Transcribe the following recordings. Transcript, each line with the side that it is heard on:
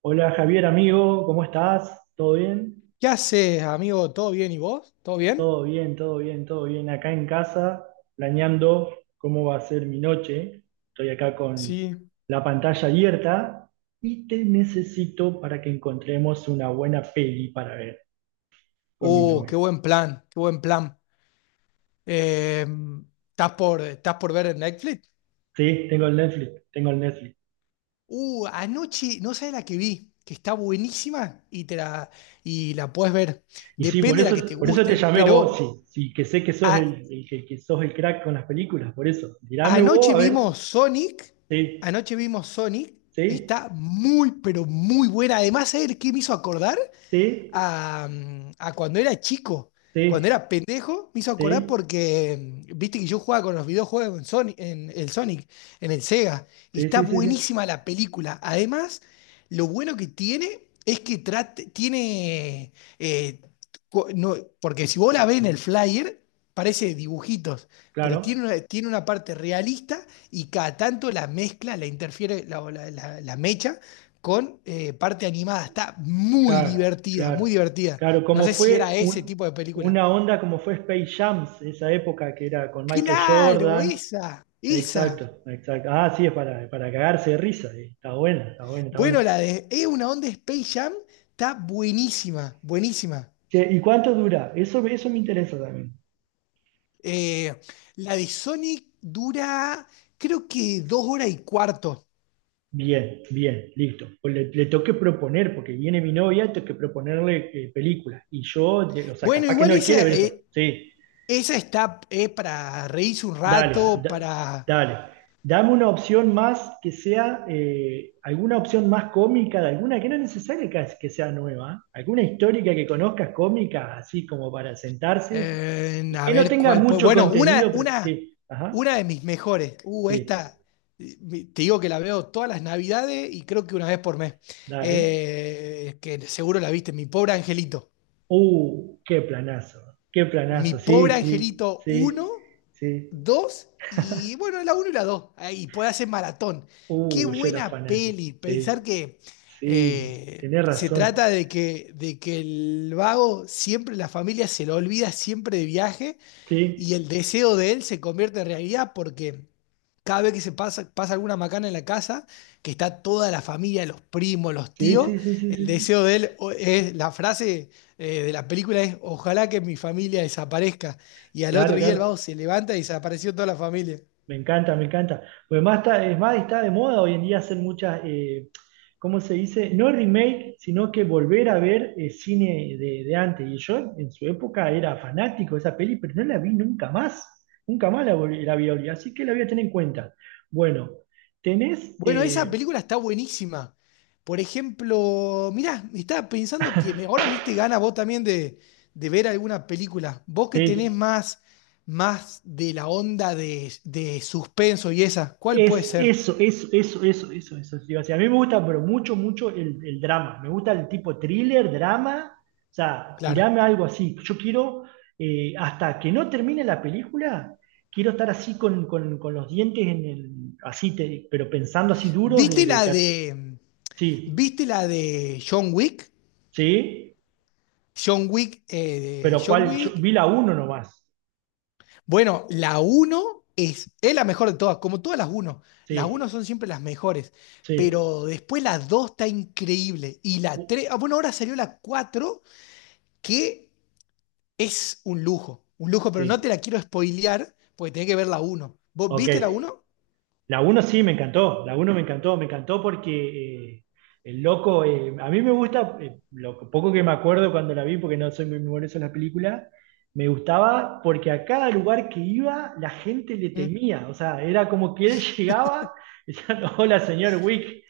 right: Hola Javier, amigo, ¿cómo estás? ¿Todo bien?
left: ¿Qué haces, amigo? ¿Todo bien? ¿Y vos? ¿Todo bien?
right: Todo bien, todo bien, todo bien. Acá en casa, planeando cómo va a ser mi noche. Estoy acá con
left: Sí,
right: la pantalla abierta y te necesito para que encontremos una buena peli para ver con mi
left: Qué
right: novia.
left: buen plan, qué buen plan. Eh, ¿estás por ver en Netflix?
right: Sí, tengo el Netflix, tengo el Netflix.
left: Anoche, no sabes la que vi, que está buenísima y la puedes ver.
right: Y sí,
left: Depende de la que te
right: por eso te
left: gusten,
right: llamé a vos,
left: pero
right: sí, sí, que sé que sos
left: a-
right: el que sos el crack con las películas, por eso. Tirame vos,
left: anoche
right: a ver.
left: vimos Sonic,
right: Sí,
left: anoche vimos Sonic,
right: sí,
left: está muy, pero muy buena. Además, ¿sabes qué me hizo acordar?
right: sí,
left: a, a cuando era chico. Cuando
right: sí,
left: era pendejo, me hizo acordar
right: sí.
left: porque viste que yo jugaba con los videojuegos en el Sonic, en el Sega, y
right: Sí,
left: está
right: sí, sí, sí.
left: buenísima la película. Además, lo bueno que tiene es que tiene. eh, co- no- Porque si vos la ves en el flyer, parece dibujitos, pero
right: Claro,
left: tiene una parte realista y cada tanto la mezcla, la interfiere, la mecha con parte animada. Está muy
right: claro,
left: divertida, muy
right: claro.
left: divertida.
right: Claro,
left: No sé si era ese tipo de película.
right: una onda como fue Space Jam, esa época que era con Michael
left: Claro,
right: Jordan.
left: esa, esa.
right: Exacto, exacto. Ah, sí, es para cagarse de risa. Está buena, está buena, está buena.
left: Bueno, la de Es una onda Space Jam está buenísima, buenísima.
right: Che, ¿y cuánto dura? Eso me interesa también.
left: Eh, la de Sonic dura, creo que 2 horas y cuarto.
right: Bien, bien, listo. Pues le tengo que proponer, porque viene mi novia, tengo que proponerle películas. Y o sea,
left: Bueno,
right: capaz que
left: igual
right: no quiere ver
left: esa,
right: eso. Sí,
left: esa está para reírse un
right: Dale,
left: rato,
right: da-
left: para.
right: dale. Dame una opción más que sea, alguna opción más cómica de alguna, que no es necesario que sea nueva, ¿eh? Alguna histórica que conozcas cómica, así como para sentarse, y
left: A
right: que no
left: ver
right: tenga
left: cuál puede.
right: mucho
left: Bueno,
right: contenido, pero sí, ajá,
left: una de mis mejores.
right: sí,
left: Esta, te digo que la veo todas las navidades y creo que una vez por mes.
right: dale.
left: Que seguro la viste, Mi pobre angelito.
right: Uh, qué planazo, qué
left: Mi
right: planazo,
left: pobre
right: sí, sí,
left: angelito
right: sí,
left: uno
right: sí.
left: dos, y bueno, la uno y la 2 y puede hacer maratón. Qué
right: Yo era
left: buena
right: fanático,
left: peli. Pensar
right: sí,
left: que
right: sí, tenés
left: se
right: razón,
left: trata de que el vago siempre, la familia se lo olvida siempre de viaje, y
right: sí,
left: el deseo de él se convierte en realidad porque cada vez que pasa alguna macana en la casa, que está toda la familia, los primos, los
right: sí,
left: tíos.
right: sí, sí, sí,
left: El
right: sí, sí.
left: deseo de él la frase de la película es, ojalá que mi familia desaparezca. Y al otro
right: Claro,
left: día el
right: claro.
left: vago se levanta y desapareció toda la familia.
right: Me encanta, me encanta. Pues más está, es más, está de moda hoy en día hacer muchas, ¿cómo se dice? No remake, sino que volver a ver cine de antes. Y yo en su época era fanático de esa peli, pero no la vi nunca más. Nunca más la vi, Oli. Así que la voy a tener en cuenta. Bueno, tenés,
left: Bueno, esa película está buenísima. Por ejemplo, mirá, estaba pensando que ahora me diste gana vos también de ver alguna película. Vos que tenés
right: sí.
left: más de la onda de suspenso y esa, ¿cuál puede
right: Es
left: ser?
right: eso, eso, eso, eso, eso, eso. Digo, o sea, a mí me gusta, pero mucho, mucho el drama. Me gusta el tipo thriller, drama. O sea,
left: Claro.
right: tirame algo así. Yo quiero, hasta que no termine la película, quiero estar así con los dientes en el, así, pero pensando así duros
left: ¿Viste la de,
right: sí,
left: viste la de John Wick?
right: sí, pero
left: John
right: cuál, yo
left: Wick.
right: vi la uno nomás.
left: Bueno, la uno es, la mejor de todas, como todas las uno. Las uno
right: Sí,
left: son siempre las mejores,
right: sí,
left: pero después la 2 está increíble. Y la
right: u-
left: 3. Ah, bueno, ahora salió la cuatro, que es un lujo, pero no te
right: sí,
left: la quiero spoilear, porque tenés que ver la uno. ¿Vos
right: ok.
left: viste la uno?
right: La uno sí, me encantó, la uno me encantó porque el loco, a mí me gusta, lo poco que me acuerdo cuando la vi, porque no soy muy memorioso en las películas, me gustaba porque a cada lugar que iba la gente le
left: Mm.
right: temía, o sea, era como que él llegaba y decía "No, hola señor Wick,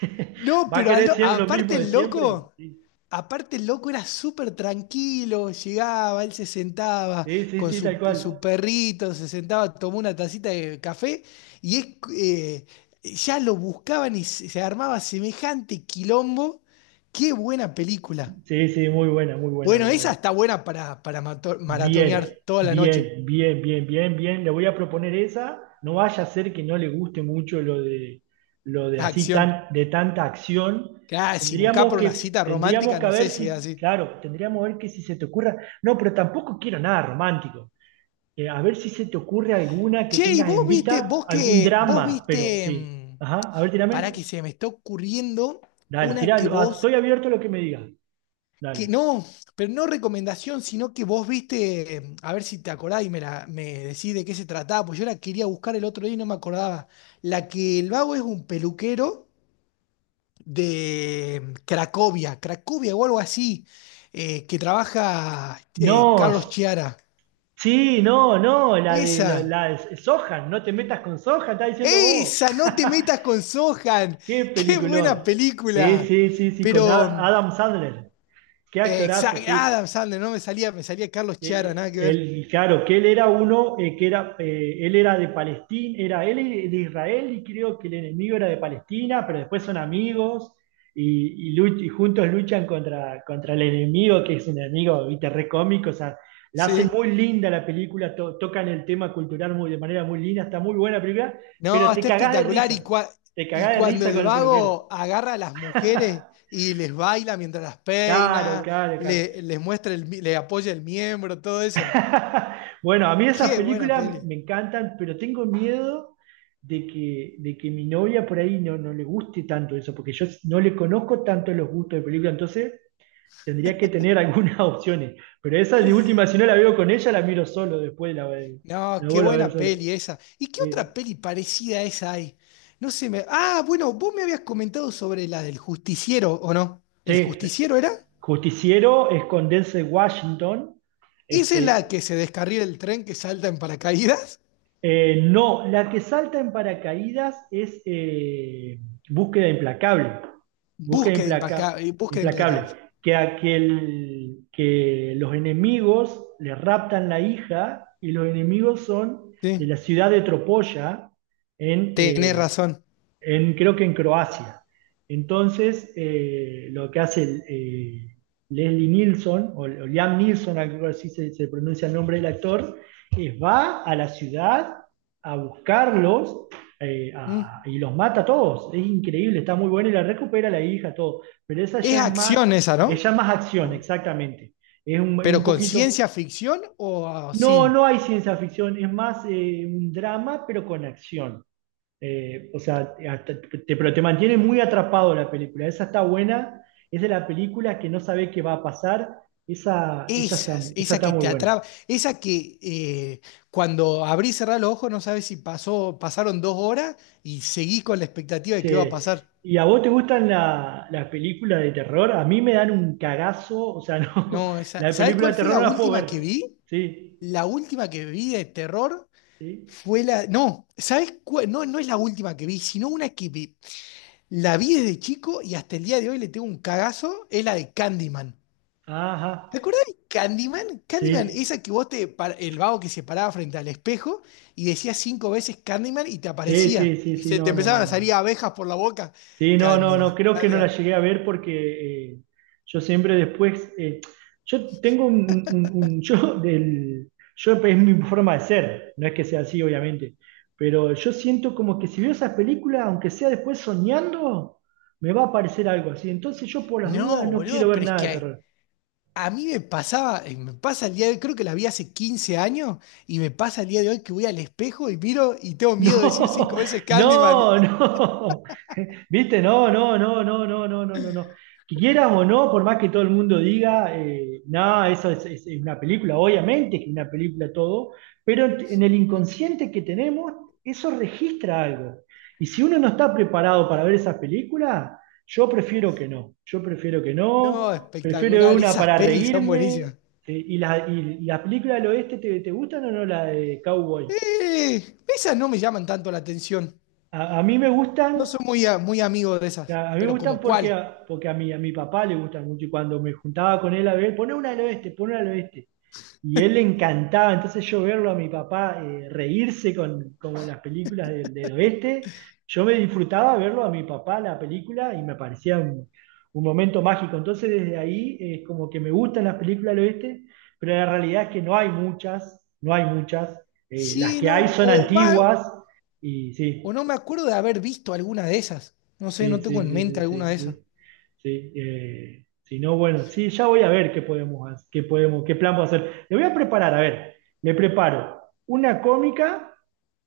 left: No,
right: va a
left: pero
right: querer siempre lo
left: aparte
right: mismo de
left: el
right: siempre".
left: loco,
right: Sí,
left: era súper tranquilo, llegaba, él se sentaba
right: sí, sí,
left: con
right: sí, tal cual.
left: su perrito, se sentaba, tomó una tacita de café, y eh, ya lo buscaban y se armaba semejante quilombo. Qué buena película.
right: Sí, sí, muy buena, muy buena,
left: Bueno,
right: muy
left: esa
right: buena.
left: está buena para
right: Bien,
left: maratonear toda la noche.
right: bien, bien, bien, bien, bien. Le voy a proponer esa. No vaya a ser que no le guste mucho lo de así
left: Acción.
right: tan, de tanta acción.
left: Casi, buscar por una cita
right: Tendríamos
left: romántica,
right: que
left: no
right: ver
left: sé si es
right: si,
left: así.
right: claro, tendríamos que ver que si se te ocurra. No, pero tampoco quiero nada romántico. A ver si se te ocurre alguna que
left: Che, ¿y
right: tengas en vista, algún
left: vos
right: drama, pero
left: viste,
right: sí. Ajá, a ver,
left: para
right: tírame.
left: que se me está ocurriendo
right: Dale,
left: una
right: tirá.
left: que vos,
right: Estoy abierto a lo que me digas.
left: que
right: Dale.
left: no, pero no recomendación, sino que vos viste, a ver si te acordás y me decís de qué se trataba, pues yo la quería buscar el otro día y no me acordaba. La que el vago es un peluquero de Cracovia, Cracovia o algo así, que trabaja
right: No,
left: Carlos Chiara.
right: sí, no, no,
left: Esa,
right: la de Sohan, no te metas con Sohan, está diciendo vos.
left: esa, no te metas con Sohan.
right: Qué
left: Qué
right: peliculón.
left: buena
right: Sí,
left: película.
right: sí, sí, sí, con
left: Pero.
right: Adam Sandler. Qué actorazo,
left: Exacto,
right: sí.
left: Adam Sandler, no me salía, me salía Carlos Chiara, nada que ver.
right: Él, claro, que él era uno, que era, él era de Palestina, era él de Israel y creo que el enemigo era de Palestina, pero después son amigos y juntos luchan contra el enemigo, que es un enemigo, viste, re cómico, o sea, la hacen
left: Sí.
right: muy linda la película, tocan el tema cultural muy, de manera muy linda, está muy buena la película,
left: No,
right: pero te
left: está
right: cagás de
left: espectacular. Y,
right: risa, te
left: y
right: cagás de
left: cuando
right: risa
left: el
right: con el peluquero.
left: vago agarra a las mujeres y les baila mientras las
right: Claro,
left: peina,
right: claro, claro.
left: les muestra el, le apoya el miembro, todo eso.
right: Bueno, a mí esas
left: Qué buena
right: películas
left: peli.
right: me encantan, pero tengo miedo de que mi novia por ahí no, no le guste tanto eso, porque yo no le conozco tanto los gustos de película, entonces tendría que tener algunas opciones. Pero esa de última, si no la veo con ella, la miro solo después,
left: No,
right: la
left: qué
right: vuelvo a ver
left: buena
right: solo.
left: peli esa. ¿Y qué
right: Eh,
left: otra peli parecida a esa hay? No sé, me. Ah, bueno, vos me habías comentado sobre la del justiciero, ¿o no? ¿El
right: sí,
left: justiciero era?
right: Justiciero es con Denzel Washington, es
left: ¿Esa es la
right: que
left: que se descarrila el tren que salta en paracaídas?
right: eh, no, la que salta en paracaídas es Búsqueda Implacable. Búsqueda implaca-
left: Búsqueda
right: Implacable.
left: implacable.
right: Que, aquel, que los enemigos le raptan la hija y los enemigos son de la
left: Sí,
right: ciudad de Tropolla en,
left: tenés
right: eh,
left: razón.
right: en, creo que en Croacia. Entonces, lo que hace Leslie Nielsen o Liam Neeson, algo así se pronuncia el nombre del actor, es va a la ciudad a buscarlos
left: ¿Mm?
right: y los mata a todos. Es increíble, está muy bueno y la recupera la hija, todo. Pero esa
left: Es
right: ya es más,
left: acción esa,
right: es
left: ¿no?
right: ya más acción,
left: Oh.
right: exactamente. Es un
left: Pero con
right: poquito.
left: ciencia ficción o
right: No, no
left: sin.
right: hay ciencia ficción, es más un drama, pero con acción. O sea, pero te mantiene muy atrapado la película. Esa está buena, es de la película que no sabe qué va a pasar. Esa,
left: Esas,
right: esa
left: esa
right: está
left: que
right: muy
left: te
right: buena.
left: atrapa, esa que cuando abrís y cerrás los ojos no sabes si pasaron dos horas y seguís con la expectativa de qué va a
right: Che,
left: pasar.
right: ¿y a vos te gustan las películas de terror? A mí me dan un cagazo, o sea, no,
left: No, esa,
right: las
left: ¿sabés
right: películas
left: cuál
right: de
left: fue
right: terror
left: la
right: no las puedo
left: última que
right: ver.
left: vi?
right: Sí,
left: La última que vi de terror
right: sí,
left: fue la. No, ¿sabes cuál? No, no es la última que vi, sino una que la vi desde chico y hasta el día de hoy le tengo un cagazo, es la de Candyman.
right: ajá,
left: ¿Te acordás de Candyman? Candyman,
right: sí,
left: esa que vos te, el vago que se paraba frente al espejo y decías 5 veces Candyman y te
right: sí, sí,
left: aparecía.
right: sí,
left: Y
right: sí,
left: se te
right: no, no,
left: empezaban
right: no,
left: a salir
right: no.
left: abejas por la boca.
right: Sí, no, no,
left: Candyman,
right: no, creo que no la
left: Candyman.
right: llegué a ver porque yo siempre después, yo tengo un, yo del, yo es mi forma de ser, no es que sea así, obviamente, pero yo siento como que si veo esas películas, aunque sea después soñando, me va a aparecer algo así, entonces yo por las dudas
left: No,
right: no quiero
left: boludo,
right: ver
left: pero es
right: nada de
left: que
right: terror.
left: a mí me pasaba, me pasa el día de hoy, creo que la vi hace 15 años y me pasa el día de hoy que voy al espejo y miro y tengo miedo de decir
right: No,
left: 5 veces Candyman.
right: no, no. ¿Viste? No, no, no, no, no, no, no, no, no. Que quieras o no, por más que todo el mundo diga, no, es una película, obviamente que es una película todo, pero en el inconsciente que tenemos, eso registra algo. Y si uno no está preparado para ver esas películas, yo prefiero que no. Yo prefiero que
left: No,
right: no, prefiero ver
left: espectacular,
right: una
left: esas
right: para
left: pelis son
right: reírme.
left: buenísimas.
right: ¿Y y la película del oeste te, te gustan o no la de Cowboy?
left: Esas no me llaman tanto la atención.
right: A mí me gustan.
left: No soy muy, muy amigo de esas.
right: A mí me
left: Pero
right: gustan
left: como cuál.
right: porque a mi papá le gustan mucho y cuando me juntaba con él a ver, pone una al oeste, pone una al oeste. Y él le encantaba, entonces yo verlo a mi papá reírse con las películas del oeste, yo me disfrutaba verlo a mi papá la película y me parecía un momento mágico. Entonces desde ahí es como que me gustan las películas del oeste, pero la realidad es que no hay muchas, no hay muchas. Las
left: Sí,
right: que hay
left: no.
right: son
left: O va,
right: antiguas y
left: o
right: sí.
left: no me acuerdo de haber visto alguna de esas. No sé,
right: Sí,
left: no
right: sí,
left: tengo en
right: sí,
left: mente
right: sí,
left: alguna
right: sí,
left: de esas.
right: sí. Sí, si no, bueno, sí, ya voy a ver qué podemos, qué plan puedo hacer. Le voy a preparar, a ver, me preparo una cómica,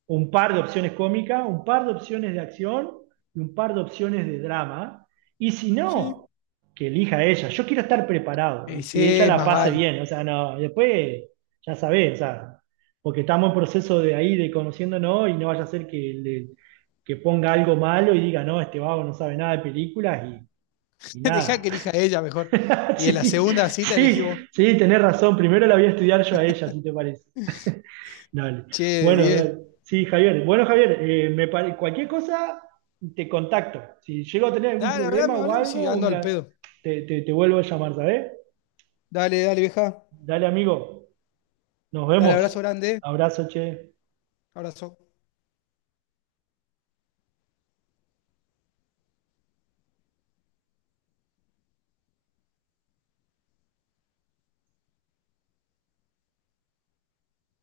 right: un par de opciones cómicas, un par de opciones de acción y un par de opciones de drama. Y si
left: Sí.
right: no, que elija ella. Yo quiero estar preparado y que ella
left: Sí,
right: la
left: más
right: pase
left: vale.
right: bien. O sea, no, después ya sabés, o sea, porque estamos en proceso de ahí, de conociéndonos y no vaya a ser que le que ponga algo malo y diga, no, este vago no sabe nada de películas y
left: Dejá
right: nada.
left: que elija ella mejor. Y en la
right: Sí,
left: segunda cita elegí
right: sí,
left: vos.
right: sí, tenés razón. Primero la voy a estudiar yo a ella, si te parece. Dale.
left: Che, de
right: Bueno,
left: 10.
right: dale. Sí, Javier. Bueno, Javier, cualquier cosa te contacto. Si llego a tener algún
left: Dale,
right: problema
left: hablame,
right: o
left: hablame. Sí,
right: algo, o
left: ando al
right: mira,
left: pedo.
right: te vuelvo a llamar, ¿sabes?
left: Dale, dale, vieja.
right: Dale, amigo. Nos
left: Dale, abrazo
right: vemos.
left: grande.
right: Abrazo, che.
left: Abrazo.